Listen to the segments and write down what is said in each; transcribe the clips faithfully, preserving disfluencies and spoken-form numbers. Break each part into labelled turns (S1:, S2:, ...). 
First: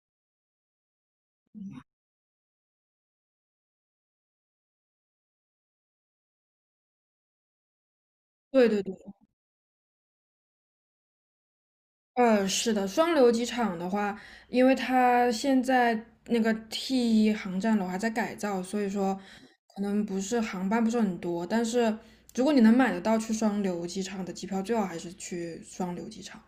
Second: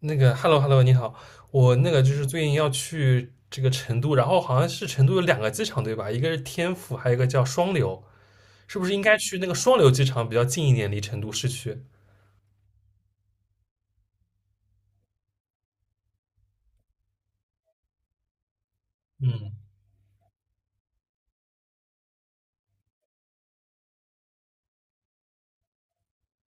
S1: 那个，hello hello，你好。我那个就是最近要去这个成都，然后好像是成都有两个机场对吧？一个是天府，还有一个叫双流。
S2: 对
S1: 是
S2: 对
S1: 不是
S2: 对。
S1: 应该去那个双流机场比较近一点，离成都市区？
S2: 呃，是的，双流机场的话，因为它现在那个 T 一航站楼还在改造，所以说
S1: 嗯，
S2: 可能不是航班不是很多，但是如果你能买得到去双流机场的机票，最好还是去双流机场。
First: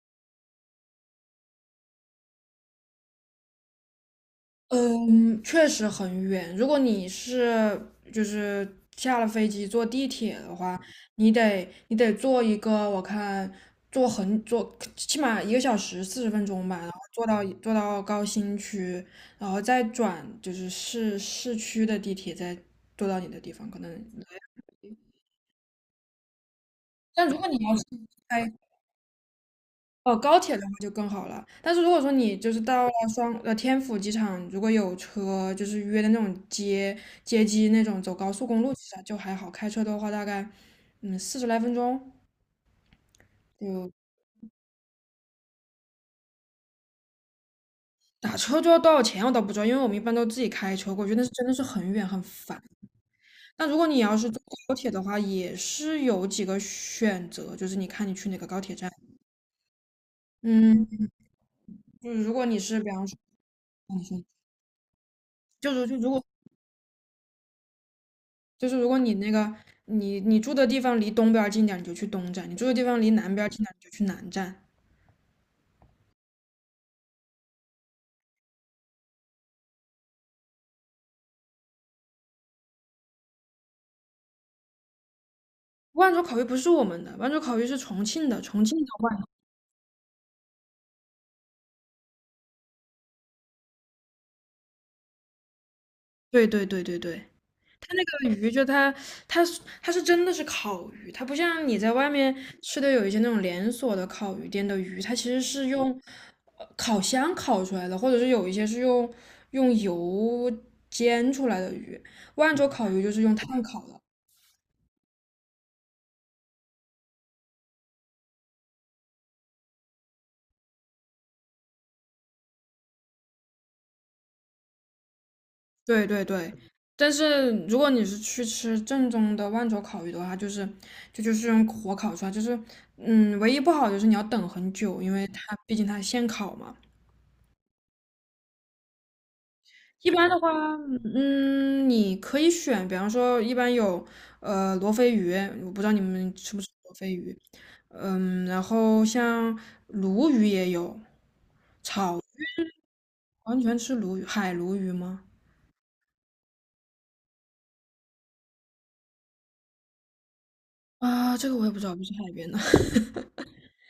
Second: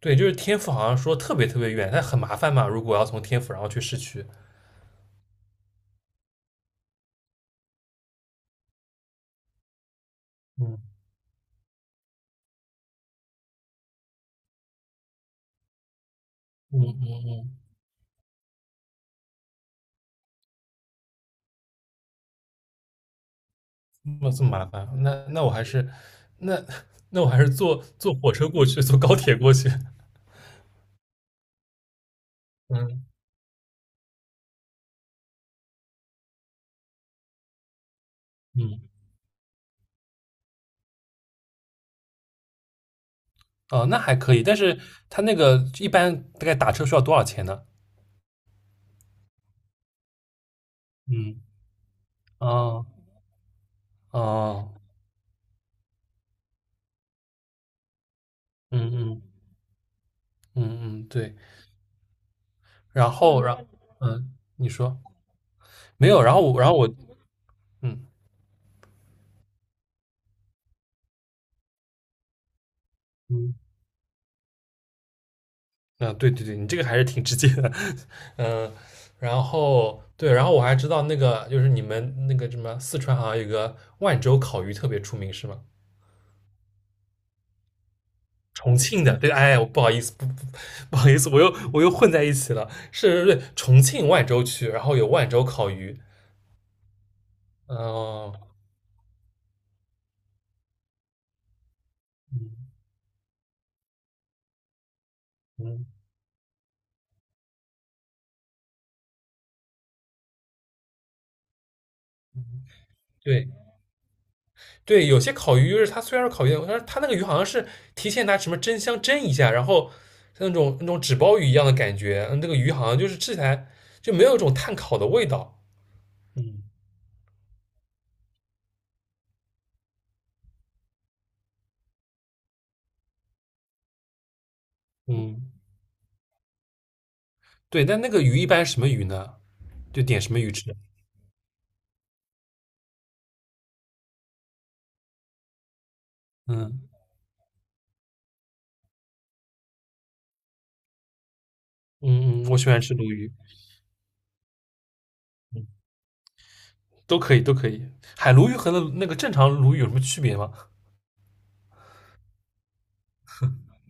S1: 对，就是天府好像说特别特别远，但很麻烦嘛，如果要从天府然后去市区。
S2: 嗯，确实很远。如果你是就是下了飞机坐地铁的话，
S1: 嗯
S2: 你得你得坐一个，我看坐很坐起码一个小时四十分钟吧，然
S1: 嗯
S2: 后坐到
S1: 嗯
S2: 坐到高新区，然后再转就是市市区的地铁，再坐到你的地方。可能，
S1: 嗯，那这么麻烦啊，那那我还是那 那我
S2: 但如
S1: 还
S2: 果
S1: 是
S2: 你要
S1: 坐
S2: 是
S1: 坐火车
S2: 开
S1: 过去，坐高铁过去。
S2: 哦，高铁的话就更好了。但是如果说你就是到了
S1: 嗯
S2: 双呃天府机场，如果有车，就是约的那种接接机那种，走高速公路
S1: 嗯。
S2: 其实就还好。开车的话，大概嗯四十来分钟。
S1: 哦，那
S2: 就
S1: 还可以，但是它那个一般大概打车需要多少钱呢？
S2: 打车就要多少钱我倒不知道，因为我们一般都自己开车过去，那是
S1: 嗯。
S2: 真的是很远很烦。
S1: 哦。
S2: 那如果你要是坐
S1: 哦。
S2: 高铁的话，也是有几个选择，就是你看你去哪个高铁站。
S1: 嗯嗯嗯嗯，
S2: 嗯，
S1: 对。
S2: 就是如果你是比方
S1: 然
S2: 说，
S1: 后然
S2: 你说
S1: 嗯，你说。
S2: 就是就
S1: 没
S2: 如
S1: 有，
S2: 果
S1: 然后我，然后我，嗯
S2: 就是如果你那个你你住的地方离东边儿近点儿你就去东站；你住的地方离南边儿
S1: 嗯。
S2: 近点儿你就去南站。
S1: 啊，对对对，你这个还是挺直接的。嗯，然后对，然后我还知道那个就是你们那个什么四川好像有个万州烤鱼特别出名是吗？
S2: 万州烤鱼不是我们的，万州烤鱼是重庆的，重
S1: 重
S2: 庆的
S1: 庆的，
S2: 万。
S1: 对，哎，我不好意思，不不不好意思，我又我又混在一起了，是，对，重庆万州区，然后有万州烤鱼。
S2: 对对对对对。这个鱼
S1: 嗯
S2: 就它它是它是真的是烤鱼，它不像你在外面
S1: 嗯
S2: 吃的有一些那种连锁的烤鱼店的鱼，它其实是
S1: 嗯，
S2: 用呃烤箱烤出来的，或者是有一些是用用油煎出来的鱼。万州烤鱼就是用
S1: 对。
S2: 炭烤的。
S1: 对，有些烤鱼就是它虽然是烤鱼，但是它那个鱼好像是提前拿什么蒸箱蒸一下，然后像那种那种纸包鱼一样的感觉，嗯那个鱼好像就是吃起来就没有一种炭烤的味道。
S2: 对对对。
S1: 嗯
S2: 但是如果你是去吃正宗的万州烤鱼的话，就是就就是用火烤出来，就是嗯，唯一不好就是你要等很久，因为它
S1: 嗯，
S2: 毕竟它现烤嘛。
S1: 对，但那个鱼一般是什么鱼呢？就
S2: 一
S1: 点
S2: 般
S1: 什
S2: 的
S1: 么
S2: 话，
S1: 鱼吃？
S2: 嗯，你可以选，比方说一般有呃罗非鱼，我不知道你们吃不吃
S1: 嗯
S2: 罗非鱼，嗯，然后像鲈鱼也有，
S1: 嗯嗯，我喜欢吃鲈鱼。
S2: 完全吃鲈鱼，海鲈鱼吗？
S1: 嗯，都可以都可以。海鲈鱼和那那个正常鲈鱼有什么区别吗？
S2: 啊，这个我也不知道，不是海边的，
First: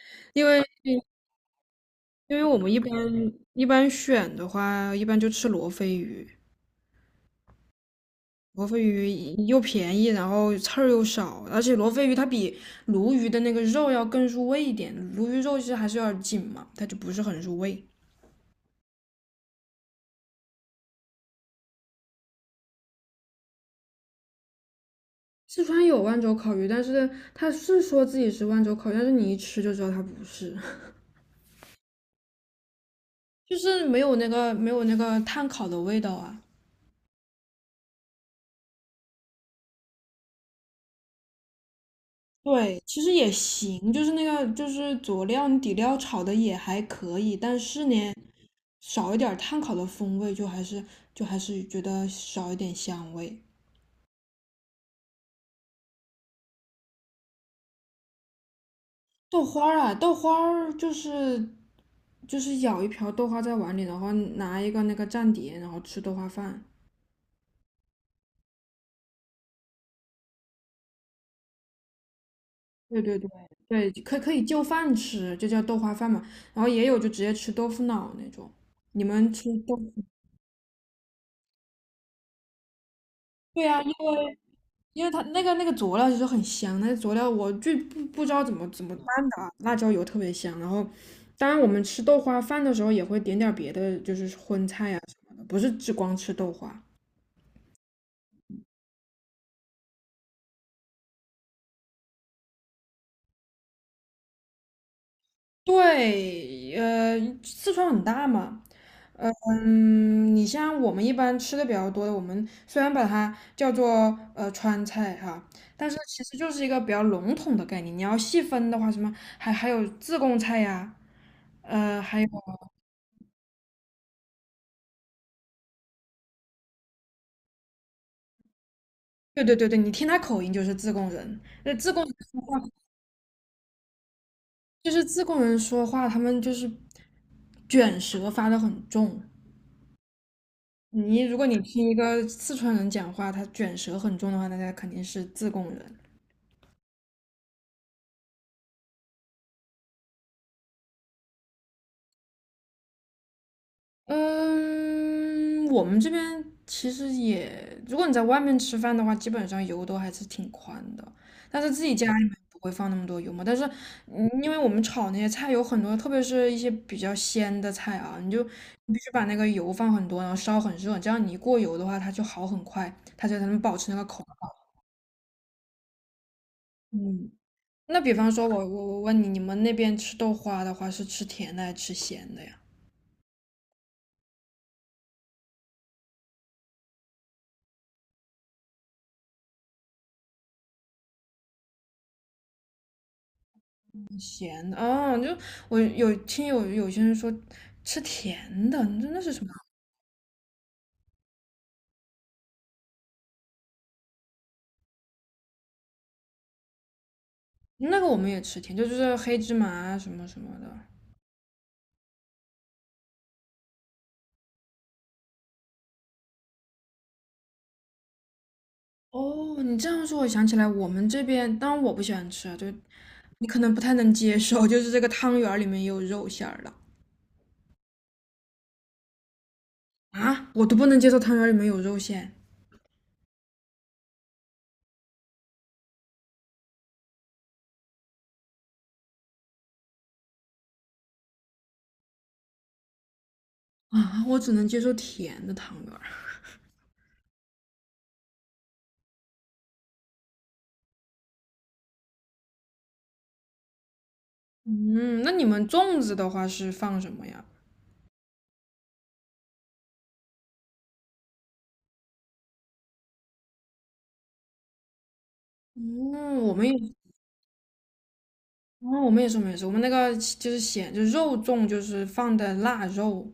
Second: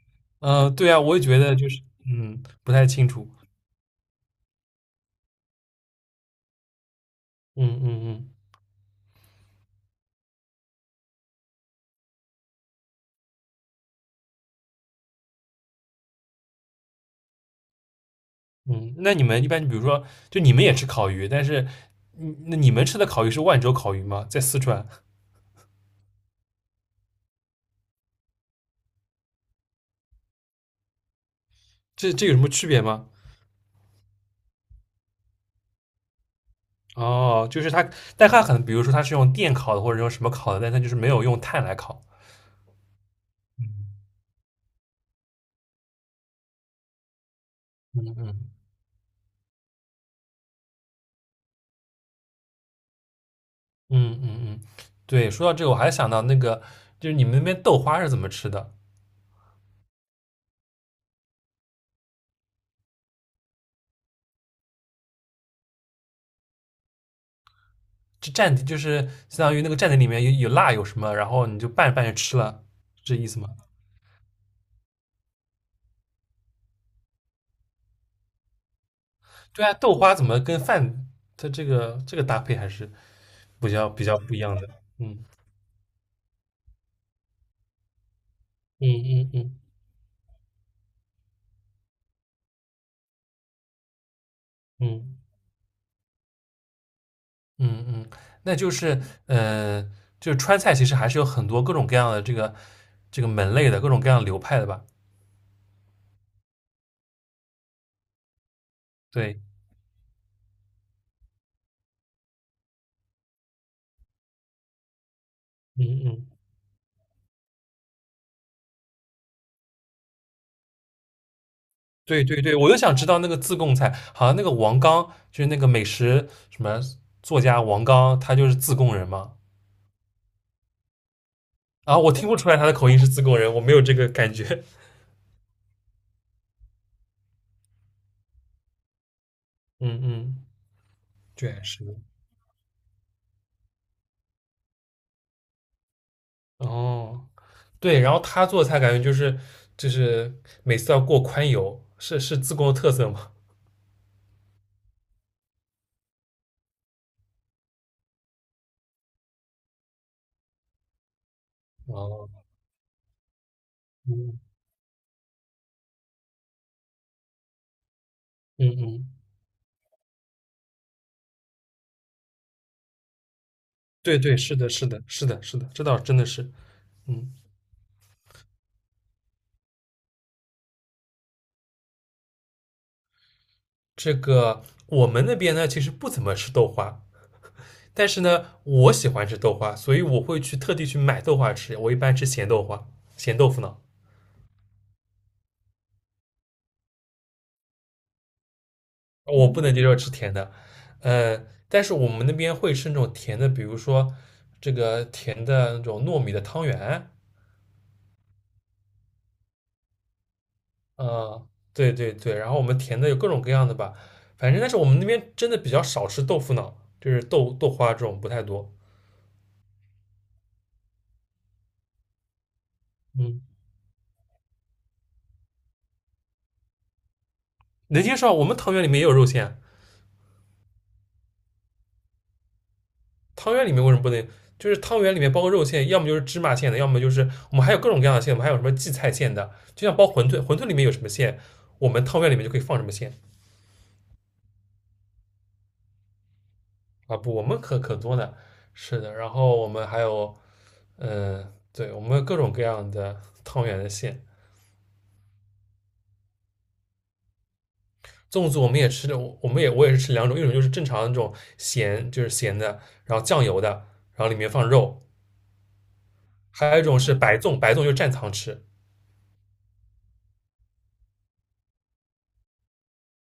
S2: 因为
S1: 嗯、呃对啊，我也觉得就是
S2: 因
S1: 嗯
S2: 为我们
S1: 不
S2: 一
S1: 太
S2: 般
S1: 清楚。
S2: 一般选的话，一般就吃罗非鱼。
S1: 嗯嗯嗯。
S2: 罗非鱼又便宜，然后刺儿又少，而且罗非鱼它比鲈鱼的那个肉要更入味一点。鲈鱼肉其实还是有点紧嘛，它就不是很入味。
S1: 嗯，那你们一般，比如说，就你们也吃烤鱼，但是，嗯那你们吃的烤鱼是万州烤鱼吗？在四川。
S2: 四川有万州烤鱼，但是它是说自己是万州烤鱼但是你一吃就知道它不是，
S1: 这这有什么区别吗？
S2: 就是没有那个没有那个炭烤的味道啊。
S1: 哦，就是它，但它可能，比如说它是用电烤的，或者用什么烤的，但它就是没有用炭来烤。
S2: 对，其实也行，就是那个就是佐料底料炒的也还可以，但是
S1: 嗯
S2: 呢，
S1: 嗯
S2: 少一点碳烤的风味，就还是就还是觉得少一点香味。
S1: 嗯嗯嗯，对，说到这个，我还想到那个，就是你们那边豆花是怎么吃的？
S2: 豆花儿啊，豆花儿就是就是舀一瓢豆花在碗里，然后拿一个那个蘸碟，然后吃豆花饭。
S1: 就蘸，就是相当于那个蘸在里面有有辣有什么，然后你就拌着拌着吃了，
S2: 对
S1: 是这
S2: 对
S1: 意
S2: 对
S1: 思吗？
S2: 对。可可以就饭吃，就叫豆花饭嘛。然后也有就直接吃豆腐脑那种。你们吃
S1: 对啊，
S2: 豆腐？
S1: 豆花怎么跟饭它这个这个搭配还是？
S2: 对
S1: 比
S2: 呀。啊
S1: 较
S2: 因
S1: 比较不
S2: 为。
S1: 一样的。
S2: 因为它
S1: 嗯
S2: 那个那个佐料其实很香，那个佐料我就不不知道怎么怎
S1: 嗯
S2: 么拌
S1: 嗯
S2: 的啊，
S1: 嗯
S2: 辣椒油特别香。然后，当然我们吃豆花饭的时候也会点点儿别的，就是荤菜啊什
S1: 嗯
S2: 么的，不是只光吃豆花。
S1: 嗯嗯，那就是呃，就是川菜其实还是有很多各种各样的这个这个门类的各种各样的流派的吧？
S2: 对，呃，四川很大嘛，呃
S1: 对。
S2: 嗯，你像我们一般吃的比较多的，我们虽然把它叫做呃川菜哈，但是
S1: 嗯
S2: 其
S1: 嗯，
S2: 实就是一个比较笼统的概念。你要细分的话，什么还还有自贡菜呀、呃，还
S1: 对
S2: 有。
S1: 对对，我就想知道那个自贡菜，好像那个王刚就是那个美食什么作家王刚，他就是自贡人嘛。
S2: 对对对对，你听他口音就是自贡人。那自
S1: 啊，
S2: 贡
S1: 我
S2: 人
S1: 听不
S2: 说
S1: 出来
S2: 话，
S1: 他的口音是自贡人，我没有这个感觉。
S2: 就是自贡人说话，他们就是卷舌发得很重。
S1: 嗯嗯，
S2: 你如果你
S1: 对，是
S2: 听一
S1: 的。
S2: 个四川人讲话，他卷舌很重的话，那他肯定是自贡人。
S1: 哦，对，然后他做菜感觉就是就是每次要过宽油，是是自贡的特色吗？
S2: 嗯，我们这边其实也，如果你在外面吃饭的话，基本上油都还是挺宽的，但是自 己家里
S1: 哦，
S2: 面不会放那么多油嘛。但是，嗯
S1: 嗯
S2: 因为我们炒那些菜有很多，特别是一些比较鲜的菜啊，你就
S1: 嗯
S2: 你必
S1: 嗯，
S2: 须把那个油放很多，然后烧很热，这样你一过油的话，它就好很快，它就才能保持那个
S1: 对
S2: 口感。
S1: 对，是的，是的，是的，是的，这倒真的是。
S2: 嗯，
S1: 嗯，
S2: 那比方说我我我问你，你们那边吃豆花的话，是吃甜的还是吃咸的呀？
S1: 这个我们那边呢，其实不怎么吃豆花，但是呢，我喜欢吃豆花，所以我会去特地去买豆花吃。我一般吃咸豆花、咸豆腐脑。
S2: 咸的哦，就我有听有有些人说吃甜的，你说那是什
S1: 我
S2: 么？
S1: 不能接受吃甜的。呃，但是我们那边会吃那种甜的，比如说这个甜的那种糯米的汤圆。
S2: 那个我们也吃甜，就就是黑芝麻啊什么什么的。
S1: 嗯，对对对，然后我们甜的有各种各样的吧，反正但是我们那边真的比较少吃豆腐脑，就是豆豆花这种不太多。
S2: 哦，你这样说，我想起来，我们这边，当然我不喜欢吃啊，就
S1: 嗯，
S2: 你可能不太能接受，就是这个汤圆儿里面也有肉馅儿的
S1: 能接受啊。我们汤圆里面也有肉馅。
S2: 啊，我都不能接受汤圆儿里面有肉馅
S1: 汤圆里面为什么不能？就是汤圆里面包个肉馅，要么就是芝麻馅的，要么就是我们还有各种各样的馅，我们还有什么荠菜馅的，就像包馄饨，馄饨里面有什么馅，我们汤圆里面就可以放什么馅。
S2: 啊，我只能接受甜的汤圆儿。
S1: 啊？不，我们可可多了，是的。然后我们还有，嗯、对，我们有各种各样的汤圆的馅。
S2: 嗯，那你们粽子的话是放什么呀？
S1: 粽子我们也吃的，我们也我也是吃两种，一种就是正常的那种咸，就是咸的，然后酱油的，然后里面放肉。
S2: 嗯，我们
S1: 还有一
S2: 也
S1: 种是白粽，白粽就蘸糖吃。
S2: 哦，我们也是，我们也是，我们那个就是咸，就是肉粽，就是放的腊肉。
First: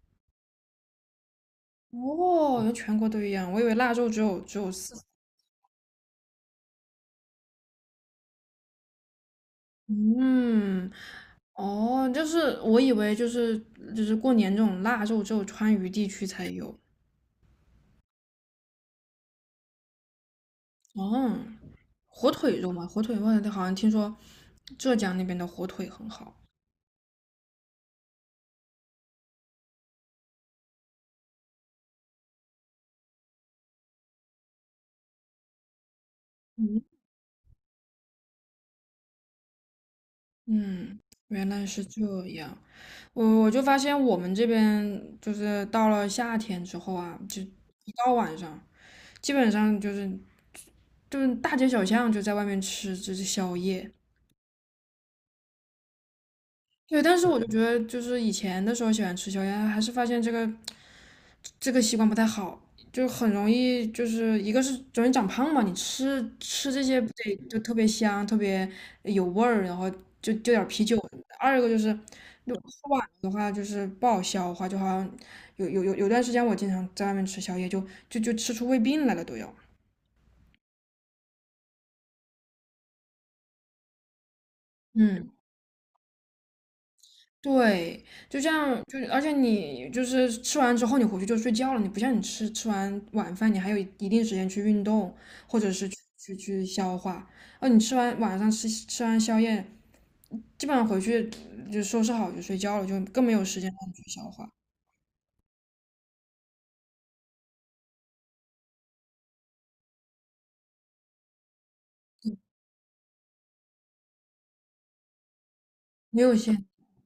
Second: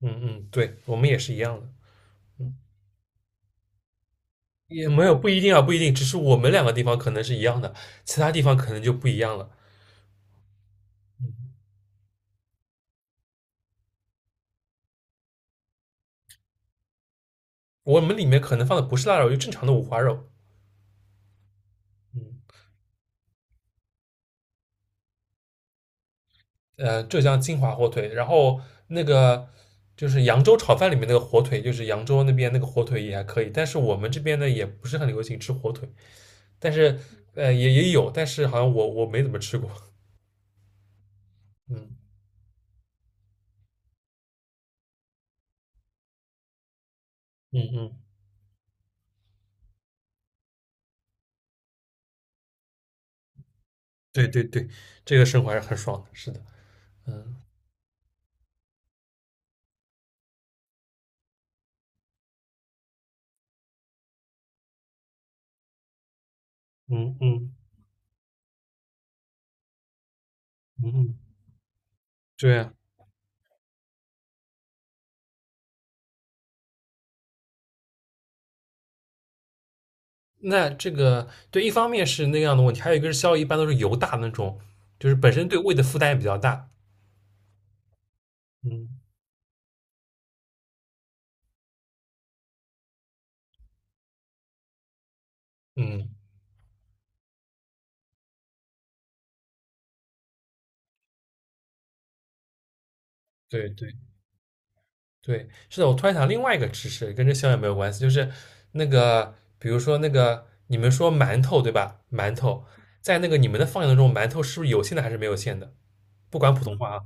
S1: 嗯嗯，对，我们也是一样的。
S2: 哦，原来全国都一样，我以为腊肉只有只有
S1: 也
S2: 四
S1: 没
S2: 川
S1: 有不一定啊，不一定，只是我们两个地方可能是一样的，其他地方可能就不一样了。
S2: 嗯，哦，就是我以为就是就是过年这种腊肉只有川渝地区才有。
S1: 我们里面可能放的不是腊肉，就正常的五花肉。
S2: 哦，火
S1: 嗯，
S2: 腿肉嘛，火腿肉好像听说浙江那边的火腿很好。
S1: 呃，浙江金华火腿，然后那个就是扬州炒饭里面那个火腿，就是扬州那边那个火腿也还可以，但是我们这边呢也不是很流行吃火腿。但
S2: 嗯
S1: 是呃也也有，但是好像我我没怎么吃过。
S2: 嗯，原来是
S1: 嗯
S2: 这样。我我就发现我们这边就是到了夏天之后啊，就
S1: 嗯
S2: 一
S1: 嗯，
S2: 到晚上。基本上就是就是大街小巷就在外面吃就是宵夜。
S1: 对对对，这个生活还是很爽的，是的。
S2: 对，但是我就觉得就是以前的时候喜欢吃宵夜，还是发现这个这个习惯不太好，就很容易就是一个是容易长胖嘛，你吃吃这些不
S1: 嗯
S2: 得
S1: 嗯
S2: 就特别香，特别有味儿，然后就就点啤
S1: 嗯
S2: 酒什么
S1: 嗯，
S2: 的二一个就是
S1: 对啊。
S2: 的话就是不好消化，就好像有有有有段时间我经常在外面吃宵夜，就就就吃出胃病来了都要。
S1: 那这个对，一方面是那样的问题，还有一个是宵夜一般都是油大的那种，就是
S2: 嗯。
S1: 本身对胃的负担也比较大。
S2: 对，就这样，
S1: 嗯
S2: 就而且你就是吃完之后你回去就睡觉了，你不像你吃吃完晚饭你还有一定时间去运动或者是去
S1: 嗯，
S2: 去去消化，啊，你吃完晚上吃吃完宵夜，基本上回去就收拾好就睡觉了，就更没有时间
S1: 对
S2: 让
S1: 对
S2: 你去消化，
S1: 对，是的。我突然想另外一个知识，跟这宵夜没有关系，就是那个，比如说那个你们说馒头对吧？馒头在那个你们的方言当中，馒头是不是有馅的还是没有馅的？
S2: 没有
S1: 不管普
S2: 线，
S1: 通话啊。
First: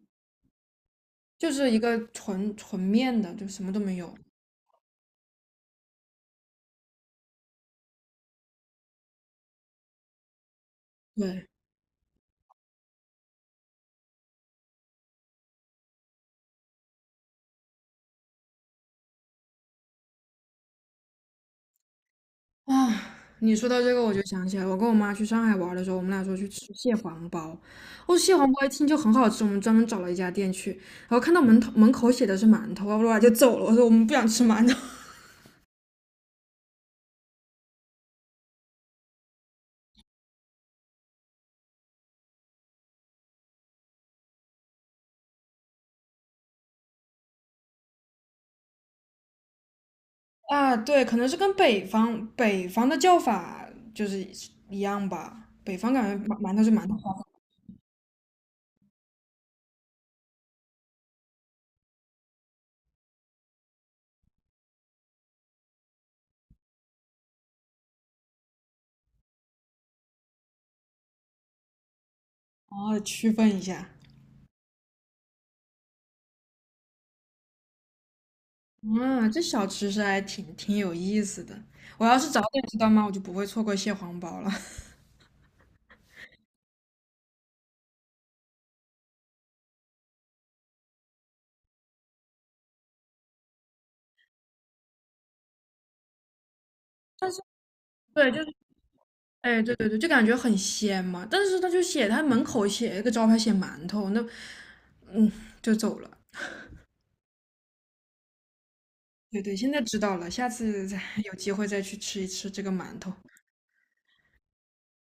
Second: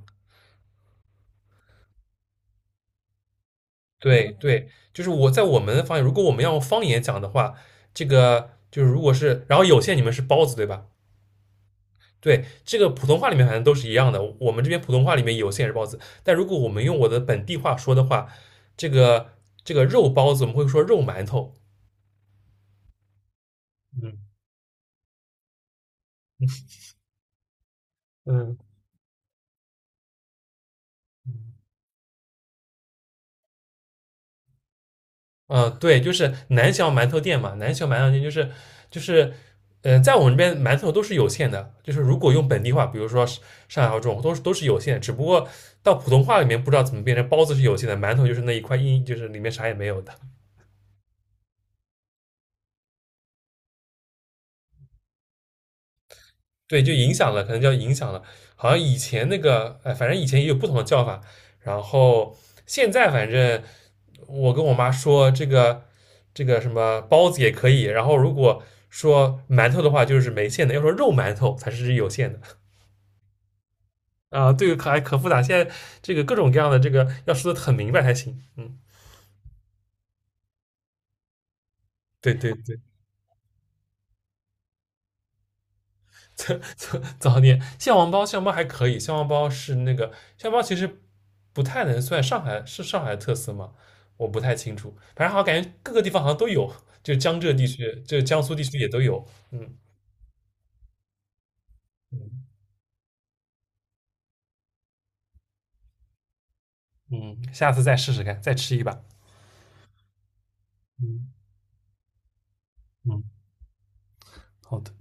S2: 就是一个纯纯面的，就什么都没有。
S1: 对对，就是我在我们的方言，如果我们要用方言讲的话，这个就是如果是，然后有线你们是包子对吧？
S2: 对。
S1: 对，这个普通话里面反正都是一样的，我们这边普通话里面有线也是包子，但如果我们用我的本地话说的话，这个这个肉包子我们会说肉馒头。
S2: 啊，你说到这个，我就
S1: 嗯
S2: 想起来，我跟我妈去上海玩的时候，我们俩说去吃蟹黄包。哦，蟹黄
S1: 嗯。
S2: 包一听就很好吃，我们专门找了一家店去，然后看到
S1: 嗯。
S2: 门头门口写的是馒头，哇哇就走了。我说我们不想吃馒头。
S1: 呃，对，就是南翔馒头店嘛，南翔馒头店就是就是，呃，在我们这边馒头都是有限的，就是如果用本地话，比如说上海话这种，都是都是有限的，只不过到普通话里面不知道怎么变成包子是有限的，馒头就是那一块硬，就是里面啥也没有的。
S2: 啊，对，可能是跟北方北方的叫法就是一样吧，北方感觉馒馒头是
S1: 对，
S2: 馒
S1: 就影
S2: 头，
S1: 响了，可能叫影响了，好像以前那个，哎，反正以前也有不同的叫法，然后现在反正我跟我妈说这个这个什么包子也可以，然后如果说馒头的话就是没馅的，要说肉馒头才是有馅的。
S2: 好区分一下。
S1: 啊。对，可还可复杂，现在这个各种各样的这个要说的很明白才行。嗯，
S2: 啊，这小吃是还挺挺有意思的。我要是
S1: 对
S2: 早
S1: 对
S2: 点知
S1: 对。
S2: 道吗，我就不会错过蟹黄包了。
S1: 早早早点蟹黄包，蟹黄包还可以，蟹黄包是那个蟹黄包其实不太能算上海是上海的特色嘛？我不太清楚，反正好像感觉各个地方好像都有，就
S2: 但
S1: 江
S2: 是
S1: 浙地区，就
S2: 对，
S1: 江
S2: 就是。
S1: 苏地区也都有。
S2: 哎，对
S1: 嗯
S2: 对对，就感觉很鲜嘛。但是他就写他门
S1: 嗯。
S2: 口写一个招牌写馒头，那嗯就走了。
S1: 嗯，下次再试试看，再吃一把。
S2: 对对，现在知道了，下次再
S1: 嗯
S2: 有机会再去吃一吃这个馒头。
S1: 嗯，好的。